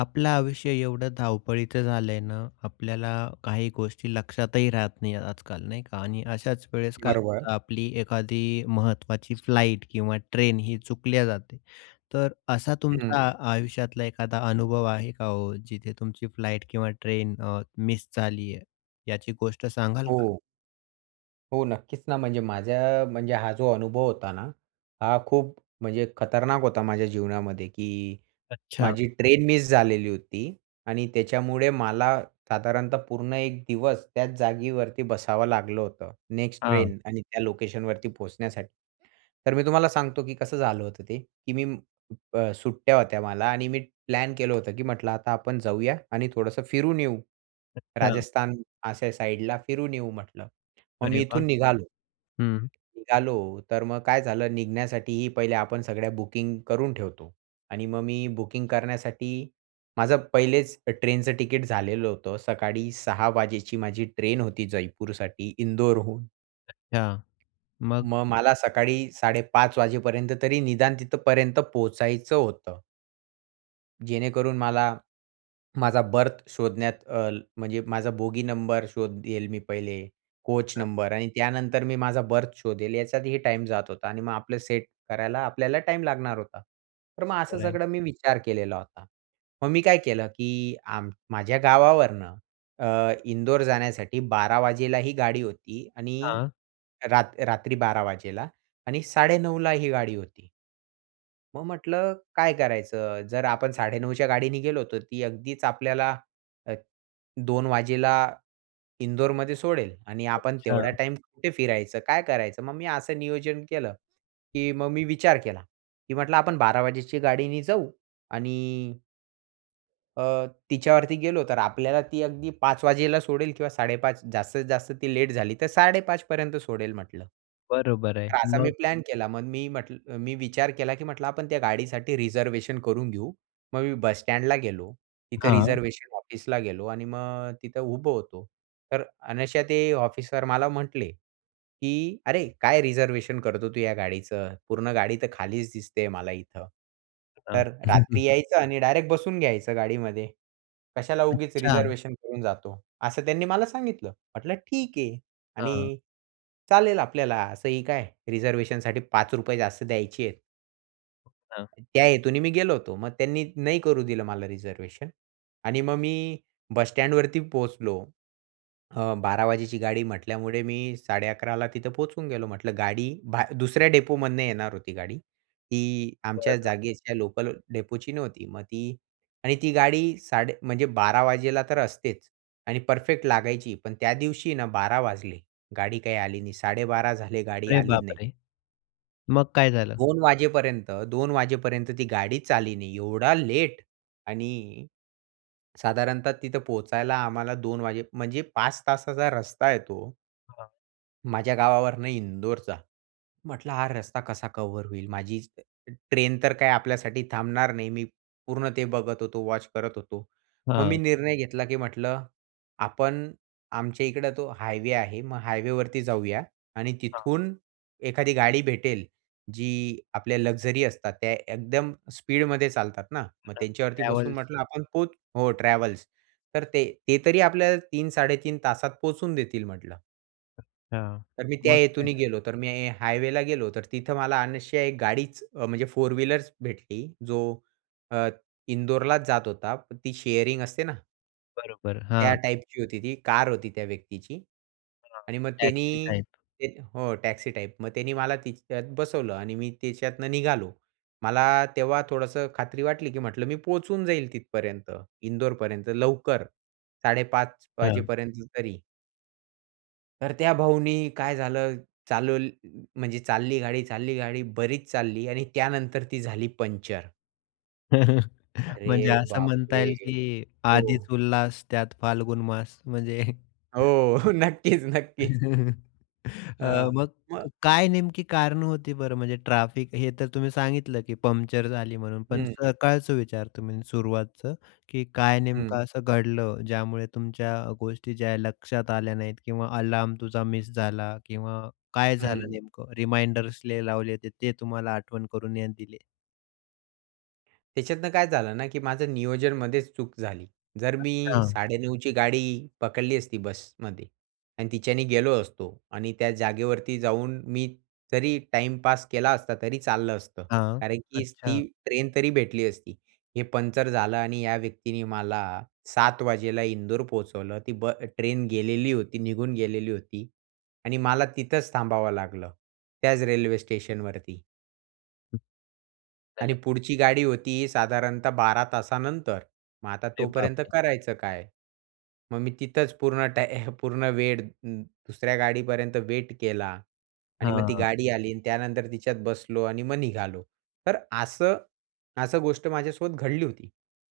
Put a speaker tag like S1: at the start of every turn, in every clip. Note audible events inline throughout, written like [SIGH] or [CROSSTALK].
S1: आपलं आयुष्य एवढं धावपळीचं झालंय ना, आपल्याला काही गोष्टी लक्षातही राहत नाही, आजकाल नाही का आणि अशाच वेळेस काय
S2: बरोबर.
S1: होतं आपली एखादी महत्त्वाची फ्लाइट किंवा ट्रेनही चुकल्या जाते, तर असा
S2: हं.
S1: तुमचा आयुष्यातला एखादा अनुभव आहे का हो, जिथे तुमची फ्लाइट किंवा ट्रेन अ, मिस झाली आहे, याची गोष्ट सांगाल का?
S2: हो. हो, नक्कीच ना. म्हणजे माझ्या म्हणजे हा जो अनुभव होता ना, हा खूप म्हणजे खतरनाक होता माझ्या जीवनामध्ये की
S1: अच्छा.
S2: माझी ट्रेन मिस झालेली होती आणि त्याच्यामुळे मला साधारणतः पूर्ण एक दिवस त्याच जागेवरती बसावं लागलं होतं, नेक्स्ट
S1: हां.
S2: ट्रेन आणि त्या लोकेशनवरती पोहोचण्यासाठी. तर मी तुम्हाला सांगतो की कसं झालं होतं. ते की मी उप सुट्ट्या होत्या मला आणि मी प्लॅन केलं होतं की म्हटलं, "आता आपण जाऊया आणि थोडंसं फिरून येऊ
S1: अच्छा.
S2: राजस्थान अशा साइडला फिरून येऊ," म्हटलं. मग
S1: अरे
S2: मी
S1: वाह!
S2: इथून निघालो.
S1: हं.
S2: निघालो तर मग काय झालं निघण्यासाठीही पहिले आपण सगळ्या बुकिंग करून ठेवतो. आणि मग मी बुकिंग करण्यासाठी माझं पहिलेच अ, ट्रेनचं तिकीट झालेलं होतं. सकाळी 6:00 वाजेची माझी ट्रेन होती जयपूरसाठी इंदोरहून.
S1: अच्छा. मग?
S2: मग मला सकाळी 5:30 वाजेपर्यंत तरी निदान तिथपर्यंत पोहचायचं होतं. जेणेकरून मला माझा बर्थ शोधण्यात अ, म्हणजे माझा बोगी नंबर शोधेल मी पहिले, कोच
S1: [UNINTELLIGIBLE]
S2: नंबर आणि त्यानंतर मी माझा बर्थ शोधेल याच्यातही टाईम जात होता आणि मग आपलं सेट करायला आपल्याला टाईम लागणार होता. तर मग असं
S1: बरं आहे.
S2: सगळं मी विचार केलेला होता. मग मी काय केलं की आम माझ्या गावावरनं अ, इंदोर जाण्यासाठी 12:00 वाजता ही गाडी होती आणि
S1: हां.
S2: रात रात्री 12:00 वाजता आणि 9:30 ला ही गाडी होती. मग म्हटलं, "काय करायचं? जर आपण 9:30 च्या गाडीने गेलो, तर ती अगदीच आपल्याला अ, 2 वाजता इंदोरमध्ये सोडेल आणि आपण तेवढा
S1: अच्छा.
S2: टाईम कुठे फिरायचं? काय करायचं?" मग मी असं नियोजन केलं की मग मी विचार केला, की म्हटलं, "आपण 12:00 वाजेच्या गाडीने जाऊ आणि" "अ, तिच्यावरती गेलो तर आपल्याला ती अगदी 5:00 वाजता सोडेल किंवा 5:30 जास्तीत-जास्त ती लेट झाली तर 5:30 पर्यंत सोडेल." म्हटलं.
S1: बरोबर आहे.
S2: तर असा मी
S1: मग?
S2: प्लॅन केला मग मी म्हटलं, मी विचार केला की म्हटलं, "आपण त्या गाडीसाठी रिझर्वेशन करून घेऊ." मग मी बस स्टँडला गेलो, तिथं
S1: हां.
S2: रिझर्वेशन ऑफिसला गेलो आणि मग अ, तिथं उभं होतो. तर अनायशा ते ऑफिसर मला म्हटले, की "अरे काय रिझर्वेशन करतो तू या गाडीचं, पूर्ण गाडी तर खालीच दिसते मला इथं.
S1: हां.
S2: तर रात्री
S1: [CHUCKLES]
S2: यायचं आणि डायरेक्ट बसून घ्यायचं गाडीमध्ये, कशाला उगीच
S1: अच्छा.
S2: रिझर्व्हेशन करून जातो." असं त्यांनी मला सांगितलं. म्हटलं "ठीक आहे."
S1: हां.
S2: आणि चालेल आपल्याला असंही काय रिझर्व्हेशनसाठी ₹5 जास्त द्यायचे आहेत.
S1: अ, हां.
S2: त्या हेतूने मी गेलो होतो. मग त्यांनी नाही करू दिलं मला रिझर्वेशन. आणि मग मी बस स्टँडवरती पोहचलो. अ, 12:00 वाजेची गाडी म्हटल्यामुळे मी 11:30 ला तिथं पोहोचून गेलो. म्हटलं, गाडी भा दुसऱ्या डेपोमधनं येणार होती गाडी. ती आमच्या
S1: बरं
S2: जागेच्या लोकल डेपोची नव्हती. मग ती आणि ती गाडी साडे म्हणजे 12:00 वाजता तर असतेच आणि परफेक्ट लागायची. पण, त्या दिवशीन 12:00 वाजले, गाडी काही आली नाही, 12:30 झाले गाडी
S1: अरे
S2: आली
S1: बाप
S2: नाही.
S1: रे! मग काय झालं?
S2: 2:00 वाजेपर्यंत 2:00 वाजेपर्यंत ती गाडीच आली नाही एवढा लेट आणि साधारणतः तिथं पोहचायला आम्हाला 2:00 वाजे म्हणजे 5 तासाचा रस्ता आहे तो
S1: हां.
S2: माझ्या गावावरनं इंदोरचा. म्हटलं, "हा रस्ता कसा कव्हर होईल." माझी ट्रेन तर काय आपल्यासाठी थांबणार नाही. मी पूर्ण ते बघत होतो, वॉच करत होतो. मग मी
S1: हां.
S2: निर्णय घेतला की म्हटलं, "आपण आमच्याइकडं तो हायवे आहे, मग हायवेवरती जाऊया." आणि
S1: हां.
S2: तिथून एखादी गाडी भेटेल जी आपल्या लक्झरी असतात, त्या एकदम स्पीडमध्ये चालतात ना. "मग
S1: म्हणा
S2: त्यांच्यावरती बसून",
S1: ट्रॅव्हल्स.
S2: म्हटलं, "आपण पोच" हो, ट्रॅव्हल्स. तर "ते ते तरी आपल्याला 3-3.5 तासात पोहचून देतील," म्हटलं.
S1: हां.
S2: तर मी त्या
S1: मग काय
S2: हेतूने
S1: झालं?
S2: गेलो, तर मी हायवेला गेलो, तर तिथं मला अनायसे एक गाडीच अ, म्हणजे फोर व्हीलरच भेटली, जो अ, इंदोरलाच जात होता. ती शेअरिंग असते ना
S1: बरोबर.
S2: त्या
S1: हां.
S2: टाइपची होती ती. कार होती त्या व्यक्तीची.
S1: हां,
S2: आणि मग
S1: टॅक्सी
S2: त्यांनी
S1: टाइप.
S2: ते हो, टॅक्सी टाइप. मग त्यांनी मला तिच्यात बसवलं आणि मी त्याच्यातनं निघालो. मला तेव्हा थोडंसं खात्री वाटली, की म्हटलं, "मी पोहचून जाईल तिथपर्यंत, इंदोरपर्यंत लवकर 5:30
S1: हां.
S2: वाजेपर्यंत तरी." तर त्या भाऊनी काय झालं चालव म्हणजे चालली गाडी चालली गाडी, बरीच चालली आणि त्यानंतर ती झाली पंक्चर.
S1: [CHUCKLES] म्हणजे
S2: अरे
S1: असं म्हणता
S2: बापरे!
S1: येईल की "आधीच
S2: हो.
S1: उल्हास, त्यात फाल्गुन मास." म्हणजे [CHUCKLES]
S2: हो. नक्कीच, नक्कीच.
S1: [CHUCKLES] अ,
S2: हां.
S1: मग
S2: मग
S1: क काय नेमकी कारणं होती बरं, म्हणजे ट्रॅफिक हे तर तुम्ही सांगितलं की पंक्चर झाली म्हणून. पण
S2: हं.
S1: सकाळचं विचारतो मी सुरुवातचं, की काय
S2: हं.
S1: नेमकं असं घडलं, ज्यामुळे तुमच्या अ, गोष्टी ज्या आहे लक्षात आल्या नाहीत किंवा अलार्म तुझा मिस झाला किंवा काय झालं
S2: हं.
S1: नेमकं रिमाइंडर्स लय लावले होते, ते तुम्हाला आठवण करून [UNINTELLIGIBLE] दिले?
S2: त्याच्यातनं काय झालं ना, की माझं नियोजनमध्येच चूक झाली. जर मी
S1: अच्छा.
S2: 9:30 ची गाडी पकडली असती बसमध्ये आणि तिच्यानी गेलो असतो आणि त्या जागेवरती जाऊन मी जरी टाईमपास केला असता, तरी चाललं असतं.
S1: हां,
S2: कारण की ती
S1: अच्छा.
S2: ट्रेन तरी भेटली असती. हे पंचर झालं आणि या व्यक्तीने मला 7:00 वाजेला इंदोर पोहोचवलं, ती ब ट्रेन गेलेली होती, निघून गेलेली होती आणि मला तिथंच थांबावं लागलं, त्याच रेल्वे स्टेशनवरती. आणि पुढची
S1: [UNINTELLIGIBLE]
S2: गाडी होती साधारणतः 12 तासानंतर. मग आता
S1: अरे
S2: तोपर्यंत
S1: बापरे!
S2: करायचं काय? मग मी तिथंच पूर्ण टाय पूर्ण वेळ दुसऱ्या गाडीपर्यंत वेट केला. आणि मग ती
S1: हां.
S2: गाडी आली. आणि त्यानंतर तिच्यात बसलो आणि मग निघालो. तर असं असं गोष्ट माझ्यासोबत घडली होती.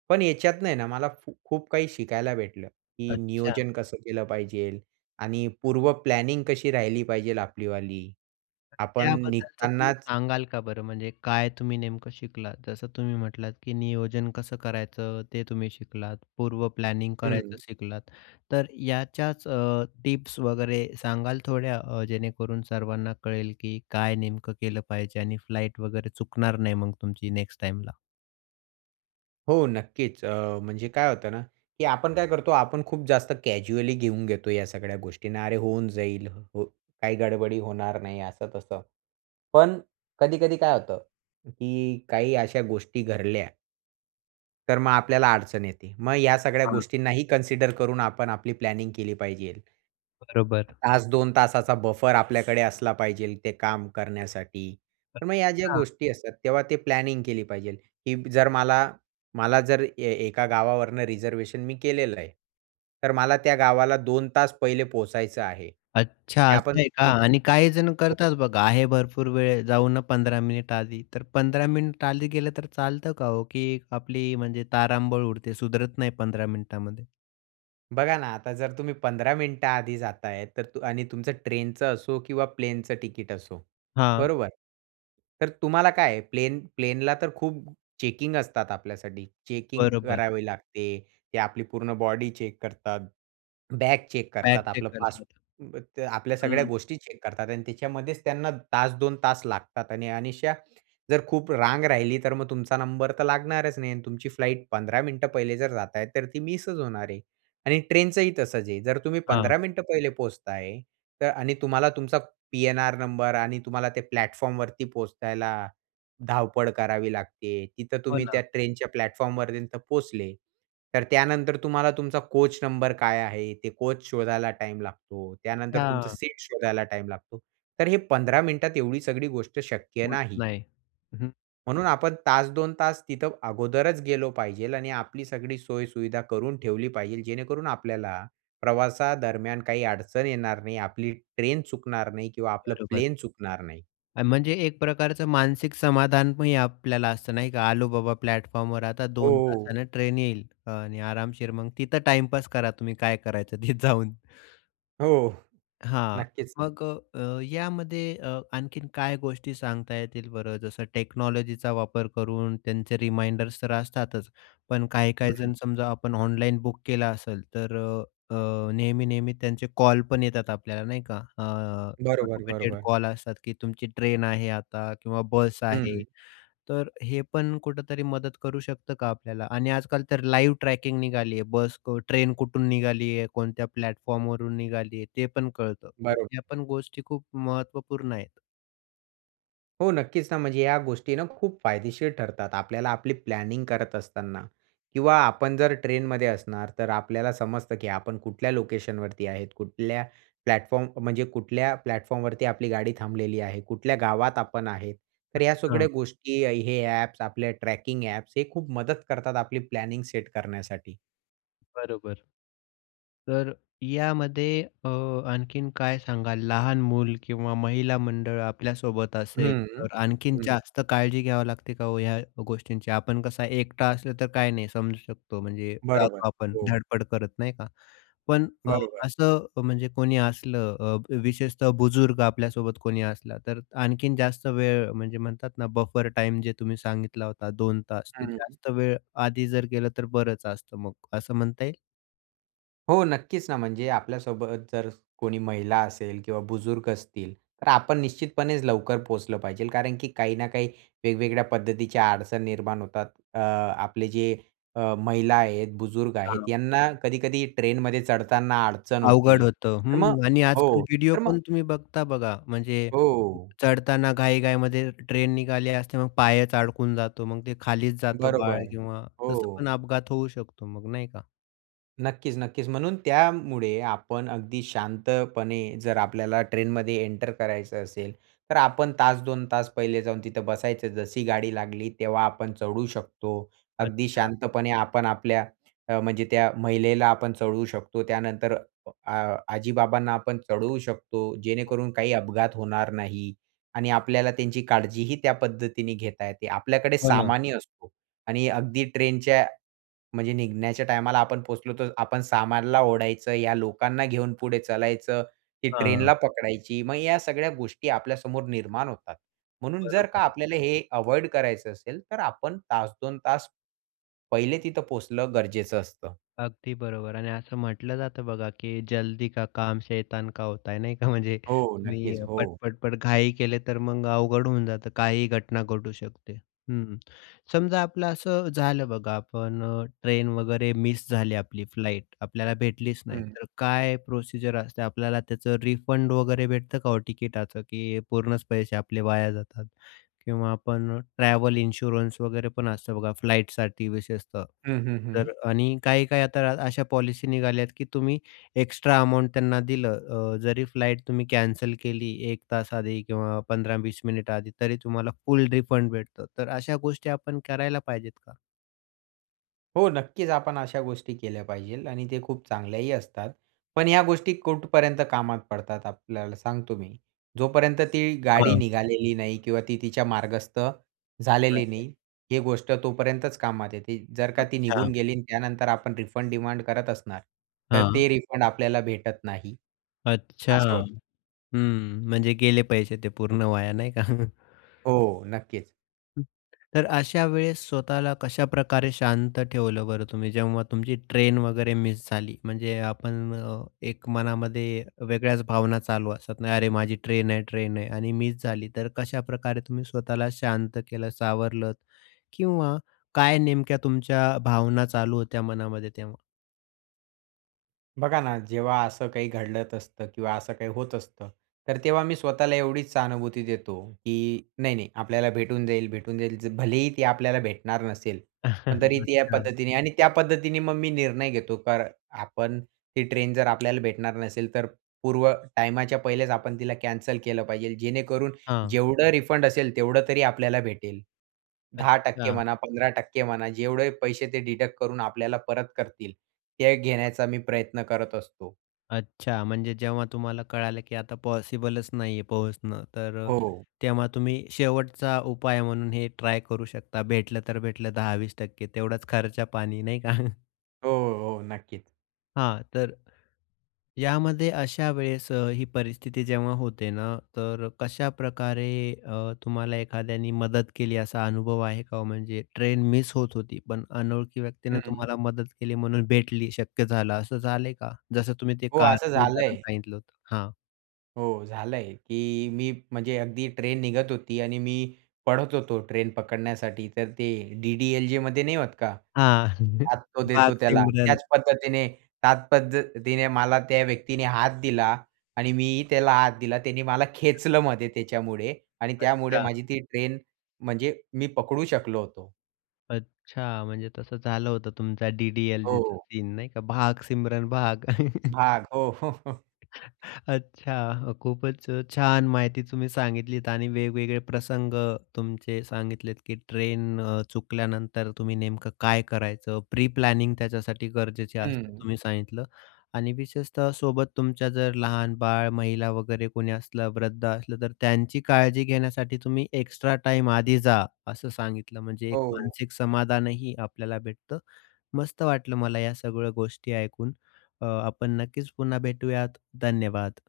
S2: पण याच्यातं आहे ना, मला फू खूप काही शिकायला भेटलं, की
S1: अच्छा.
S2: नियोजन कसं केलं पाहिजे आणि पूर्व प्लॅनिंग कशी राहिली पाहिजे आपलीवाली.
S1: तर
S2: आपण
S1: त्याबद्दलचं तुम्ही
S2: निघतानाच
S1: सांगाल का बरं? म्हणजे काय तुम्ही नेमकं शिकलात? जसं तुम्ही म्हटलात, की नियोजन कसं करायचं ते तुम्ही शिकलात, पूर्व प्लॅनिंग करायचं
S2: हं.
S1: शिकलात. तर याच्याच अ, टिप्स वगैरे सांगाल थोड्या अ, जेणेकरून सर्वांना कळेल, की काय नेमकं केलं पाहिजे आणि फ्लाइट वगैरे चुकणार नाही मग तुमची नेक्स्ट टाईमला?
S2: हो, नक्कीच. अ, म्हणजे काय होतं ना, की आपण काय करतो, आपण खूप जास्त कॅज्युअली घेऊन घेतो या सगळ्या गोष्टींना. अरे, होऊन जाईल. हो काही गडबडी होणार नाही असं-तसं. पण कधी-कधी काय होतं, की काही अशा गोष्टी घडल्या तर मग आपल्याला अडचण येते. मग या सगळ्या
S1: हां.
S2: गोष्टींना ही कन्सिडर करून आपण आपली प्लॅनिंग केली पाहिजे.
S1: बरोबर.
S2: 1-2 तासाचा बफर आपल्याकडे असला पाहिजे, ते काम करण्यासाठी. तर मग ह्या ज्या
S1: अच्छा.
S2: गोष्टी असतात, तेव्हा ते प्लॅनिंग केली पाहिजे, की जर मला मला जर, ए एका गावावरनं रिझर्वेशन मी केलेलं आहे. तर मला त्या गावाला 2 तास पहिले पोहचायचं आहे.
S1: अच्छा
S2: त्या पण
S1: असं आहे का?
S2: ब
S1: आणि
S2: हो.
S1: काही जण करतात बघा, आहे भरपूर वेळ जाऊ ना, 15 मिनिटं आधी. तर 15 मिनिटं आधी गेलं, तर चालतं का हो? की आपली म्हणजे तारांबळ उडते, सुधारत नाही 15 मिनिटामध्ये?
S2: बघा ना, आता जर तुम्ही 15 मिनिटं आधी जाता आहे, तर अ आणि तुमचं ट्रेनचं असो किंवा प्लेनचं तिकीट असो,
S1: हां.
S2: बरोबर. तर तुम्हाला काय आहे, प्लेन प्लेनला तर खूप चेकिंग असतात आपल्यासाठी. चेकिंग
S1: बरोबर.
S2: करावी लागते. ते आपली पूर्ण बॉडी चेक करतात, [SWALLOWS] बॅग चेक
S1: बॅग
S2: करतात.
S1: चेक
S2: आपलं पास
S1: करतात.
S2: अ, ते आपल्या सगळ्या
S1: हं.
S2: गोष्टी चेक करतात. आणि त्याच्यामध्येच त्यांना 1-2 तास लागतात, आणि अनिष्या जर खूप रांग राहिली, तर मग तुमचा नंबर तर लागणारच नाही. आणि तुमची फ्लाइट 15 मिनिटं पहिले जर जात आहे, तर ती मिसच होणार आहे. आणि ट्रेनचंही, तसंच आहे. जर तुम्ही
S1: हां.
S2: 15 मिनिटं पहिले पोहोचता आहे, तर आणि तुम्हाला तुमचा पी-एन-आर नंबर, आणि तुम्हाला ते प्लॅटफॉर्मवरती पोहोचायला धावपळ करावी लागते. तिथं
S1: हो
S2: तुम्ही त्या
S1: ना.
S2: ट्रेनच्या प्लॅटफॉर्म पर्यन्त पोचले, तर त्यानंतर तुम्हाला तुमचा कोच नंबर काय आहे, ते कोच शोधायला टाईम लागतो. त्यानंतर तुमचं
S1: हां.
S2: सीट शोधायला टाईम लागतो. तर हे 15 मिनिटात एवढी सगळी गोष्ट शक्य
S1: होत
S2: नाही.
S1: नाही. अहं.
S2: म्हणून आपण तास, 2 तास तिथं अगोदरच गेलो पाहिजेल आणि आपली सगळी सोय सुविधा करून ठेवली पाहिजेल, जेणेकरून आपल्याला, प्रवासा दरम्यान काही अडचण येणार नाही, आपली ट्रेन चुकणार नाही किंवा आपलं
S1: बरोबर.
S2: प्लेन चुकणार नाही.
S1: अ, म्हणजे एक प्रकारचं मानसिक समाधान पण आपल्याला असतं नाही का, आलो बाबा प्लॅटफॉर्मवर आता
S2: हो,
S1: 2
S2: हो.
S1: तासाने ट्रेन येईल. आणि आरामशीर मग तिथं टाइमपास करा तुम्ही काय करायचं तिथं जाऊन.
S2: हो.
S1: हां,
S2: नक्कीच ना.
S1: मग अ, यामध्ये अ, आणखीन काय गोष्टी सांगता येतील बरं? जसं टेक्नॉलॉजीचा वापर करून त्यांचे रिमाइंडर्स तर असतातच. पण काही-काही
S2: हं.
S1: जण समजा आपण ऑनलाईन बुक केलं असेल, तर अ, अ, नेहमी-नेहमी त्यांचे कॉल पण येतात आपल्याला नाही का, अ,
S2: बरोबर,
S1: ऑटोमेटेड
S2: बरोबर.
S1: कॉल्स असतात, की तुमची ट्रेन आहे आता किंवा बस आहे.
S2: हं.
S1: तर हे पण कुठेतरी मदत करू शकतं का आपल्याला? आणि आजकाल तर लाईव्ह ट्रॅकिंग निघाली आहे बस क ट्रेन कुठून निघाली आहे, कोणत्या प्लॅटफॉर्मवरून निघाली आहे, ते पण कळतं. तर
S2: बरोबर.
S1: या पण गोष्टी खूप महत्त्वपूर्ण आहेत.
S2: हो नक्कीच ना. म्हणजे या गोष्टीना खूप फायदेशीर ठरतात आपल्याला आपली प्लॅनिंग करत असताना. किंवा आपण जर ट्रेनमध्ये असणार, तर आपल्याला समजतं की आपण कुठल्या लोकेशनवरती आहेत कुठल्या, प्लॅटफॉर्म म्हणजे कुठल्या प्लॅटफॉर्मवरती आपली गाडी थांबलेली आहे, कुठल्या गावात आपण आहेत. तर या
S1: अच्छा.
S2: सगळ्या गोष्टी हे अ‍ॅप्स, आपल्या ट्रॅकिंग अ‍ॅप्स, हे खूप मदत करतात आपली प्लॅनिंग सेट करण्यासाठी.
S1: बरोबर. तर यामध्ये अ, आणखीन काय सांगाल, लहान मूल किंवा महिला मंडळ आपल्यासोबत असेल,
S2: हं,
S1: तर आणखीन
S2: हं.
S1: जास्त काळजी घ्यावी लागते का हो ह्या गोष्टींची? आपण कसा एकटा असलं तर काय नाही समजू शकतो, म्हणजे
S2: बरोबर.
S1: जातो आपण
S2: हो.
S1: धडपड करत, नाही का. पण अ,
S2: बरोबर.
S1: असं, म्हणजे कोणी असलं, अ, विशेषतः बुजुर्ग आपल्यासोबत कोणी असलं, तर आणखीन जास्त वेळ, म्हणजे म्हणतात ना, बफर टाईम जे तुम्ही सांगितला होता, 2 तास, ते
S2: हं.
S1: जास्त वेळ आधी जर गेलं, तर बरंच असतं मग, असं म्हणता येईल?
S2: हो, नक्कीच ना. म्हणजे आपल्यासोबत जर कोणी महिला असेल किंवा बुजुर्ग असतील, तर आपण निश्चितपणेच लवकर पोहोचलं पाहिजे, कारण की काही ना काही वेगवेगळ्या पद्धतीच्या अडचण निर्माण होतात. अ आपले जे अ, महिला आहेत, बुजुर्ग आहेत,
S1: हां.
S2: यांना कधी-कधी ट्रेनमध्ये चढताना अडचण
S1: अवघड
S2: होते.
S1: होतं.
S2: तर मग
S1: हं. आणि आजकाल
S2: हो.
S1: व्हिडिओ
S2: तर मग
S1: पण तुम्ही बघता बघा, म्हणजे
S2: हो.
S1: चढताना घाई घाईमध्ये ट्रेन निघाली असते, मग पायच अडकून जातो, मग ते खालीच जातं बाळ
S2: बरोबर.
S1: किंवा तसा पण
S2: हो.
S1: अपघात होऊ शकतो मग, नाही का?
S2: नक्कीच, नक्कीच. म्हणून त्यामुळे आपण अगदी शांतपणे जर आपल्याला ट्रेनमध्ये एंटर करायचं असेल, तर आपण तास 2 तास पहिले जाऊन तिथं बसायचं. जशी गाडी लागली, तेव्हा आपण चढू शकतो अगदी
S1: अच्छा.
S2: शांतपणे. आपण आपल्या अ, म्हणजे त्या महिलेला आपण चढवू शकतो. त्यानंतर आ आजी-बाबांना आपण चढवू शकतो. जेणेकरून काही अपघात होणार नाही आणि आपल्याला त्यांची काळजीही त्या पद्धतीने घेता येते. आपल्याकडे
S1: हो, ना.
S2: सामानही असतो. आणि अगदी ट्रेनच्या म्हणजे निघण्याच्या टायमाला आपण पोहचलो, तर आपण सामानला ओढायचं, या लोकांना घेऊन पुढे चलायचं की
S1: हां.
S2: ट्रेनला पकडायची. मग या सगळ्या गोष्टी आपल्यासमोर निर्माण होतात. म्हणून जर
S1: बरोबर
S2: का
S1: आहे.
S2: आपल्याला हे अव्हॉइड करायचं असेल, तर आपण तास, 2 तास पहिले तिथं पोहोचणं गरजेचं असतं.
S1: अगदी बरोबर. आणि असं म्हटलं जातं बघा, की "जल्दी का काम शैतान का होता है" नाही का. म्हणजे
S2: हो.
S1: तुम्ही
S2: नक्कीच, हो.
S1: पट-पट-पट घाई केले, तर मग अवघड होऊन जातं. काहीही घटना घडू शकते. हं, समजा आपलं असं झालं बघा, आपण अ, ट्रेन वगैरे मिस झाली आपली, फ्लाईट आपल्याला भेटलीच नाही
S2: हं.
S1: तर काय प्रोसिजर असते? आपल्याला त्याचं रिफंड वगैरे भेटतं का हो तिकीटाचं? की पूर्णच पैसे आपले वाया जातात? किंवा आपण ट्रॅव्हल इन्शुरन्स वगैरे पण असतं बघा फ्लाइटसाठी विशेषतः
S2: हं, हं, हं.
S1: तर आणि काही-काही आता अशा पॉलिसी निघाल्यात, की तुम्ही एक्स्ट्रा अमाउंट त्यांना दिलं अ, जरी फ्लाइट तुम्ही कॅन्सल केली 1 तास आधी किंवा 15-20 मिनिटं आधी, तरी तुम्हाला फुल रिफंड भेटतं. तर अशा गोष्टी आपण करायला पाहिजेत का?
S2: हो, नक्कीच. आपण अशा गोष्टी केल्या पाहिजे आणि ते खूप चांगल्याही असतात. पण ह्या गोष्टी कुठपर्यंत कामात पडतात आपल्याला सांगतो मी. जोपर्यंत ती गाडी
S1: हां.
S2: निघालेली नाही किंवा ती तिच्या मार्गस्थ झालेली
S1: नाहीये.
S2: नाही, हे गोष्ट तोपर्यंतच कामात येते. जर का ती
S1: अच्छा.
S2: निघून गेली आणि त्यानंतर आपण रिफंड डिमांड करत असणार, तर
S1: हां.
S2: ते रिफंड आपल्याला भेटत नाही.
S1: अच्छा.
S2: असं होतं.
S1: हं, म्हणजे गेले पैसे ते पूर्ण वाया नाही का?
S2: हो, नक्कीच.
S1: [UNINTELLIGIBLE] तर अशा वेळेस स्वतःला कशाप्रकारे शांत ठेवलं बरं तुम्ही, जेव्हा तुमची ट्रेन वगैरे मिस झाली? म्हणजे आपण अ, एक मनामध्ये वेगळ्याच भावना चालू असतात, "नाही, अरे माझी ट्रेन आहे, ट्रेन आहे." आणि मिस झाली तर कशाप्रकारे तुम्ही स्वतःला शांत केलं, सावरलत? किंवा काय नेमक्या तुमच्या भावना चालू होत्या मनामध्ये तेव्हा?
S2: बघा ना, जेव्हा असं काही घडत असतं किंवा असं काही होत असतं, तर तेव्हा मी स्वतःला एवढीच सहानुभूती देतो, की "नाही, नाही, आपल्याला भेटून जाईल भेटून जाईल." भलेही ती आपल्याला भेटणार नसेल पण तरी
S1: [CHUCKLES]
S2: ती या
S1: अच्छा.
S2: पद्धतीने आणि त्या पद्धतीने मग मी निर्णय घेतो. कार आपण ती ट्रेन जर आपल्याला भेटणार नसेल, तर पूर्व टायमाच्या पहिलेच आपण तिला कॅन्सल केलं पाहिजे. जेणेकरून
S1: हां.
S2: जेवढं रिफंड असेल, तेवढं तरी आपल्याला भेटेल. 10%
S1: अच्छा.
S2: म्हणा, 15% म्हणा, जेवढे पैसे ते डिडक्ट करून आपल्याला परत करतील ते
S1: [UNINTELLIGIBLE]
S2: घेण्याचा मी प्रयत्न करत असतो.
S1: अच्छा म्हणजे जेव्हा तुम्हाला कळालं की आता पॉसिबलच नाहीये पोहोचणं. तर अ,
S2: हो.
S1: तेव्हा तुम्ही शेवटचा उपाय म्हणून हे ट्राय करू शकता भेटलं तर भेटलं, 10-20% तेवढाच खर्चा-पाणी नाही का? [CHUCKLES]
S2: हो, हो, नक्कीच.
S1: हां, तर यामध्ये अशा वेळेस अ, ही परिस्थिती जेव्हा होते ना, तर कशाप्रकारे अ, तुम्हाला एखाद्याने मदत केली असा अनुभव आहे का ओ? म्हणजे ट्रेन मिस होत होती, पण अनोळखी व्यक्तीनं
S2: हं.
S1: तुम्हाला मदत केली, म्हणून भेटली, शक्य झालं असं झालंय का? जसं तुम्ही ते
S2: हो, असं
S1: कारचं उदाहरण
S2: झालंय.
S1: सांगितलं होतं. हां.
S2: हो झालंय की मी म्हणजे अगदी ट्रेन निघत होती. आणि मी पळत होतो ट्रेन पकडण्यासाठी, तर ते डी-डी-एल-जेमध्ये नाही होत का?
S1: हां. [LAUGHS]
S2: हात तो
S1: "भाग
S2: देतो त्याला,
S1: सिमरन."
S2: त्याच पद्धतीने त्याच पद्धतीने मला त्या व्यक्तीने हात दिला. आणि मी त्याला हात दिला. त्याने मला
S1: [UNINTELLIGIBLE]
S2: खेचलं मध्ये त्याच्यामुळे आणि त्यामुळे
S1: अच्छा.
S2: माझी ती ट्रेन म्हणजे मी पकडू शकलो होतो.
S1: अच्छा. म्हणजे तसं झालं होतं तुमचा डी-डी-एल-जेचा
S2: हो.
S1: सीन नाही का? "भाग सिमरन भाग." [CHUCKLES]
S2: "भाग" हो. [CHUCKLES]
S1: अच्छा अ, खूपच अ, छान माहिती तुम्ही सांगितलीत, आणि वेगवेगळे प्रसंग तुमचे सांगितलेत, की ट्रेन अ, चुकल्यानंतर तुम्ही नेमकं काय करायचं. प्री प्लॅनिंग त्याच्यासाठी गरजेचे असते
S2: हं.
S1: तुम्ही सांगितलं. आणि विशेषतः सोबत तुमच्या जर लहान बाळ, महिला वगैरे कोणी असलं, वृद्ध असलं, तर त्यांची काळजी घेण्यासाठी तुम्ही एक्स्ट्रा टाईम आधी जा, असं सांगितलं. म्हणजे एक
S2: हो.
S1: मानसिक समाधानही आपल्याला भेटतं. मस्त वाटलं मला या सगळ्या गोष्टी ऐकून. अ, आपण नक्कीच पुन्हा भेटूयात. धन्यवाद.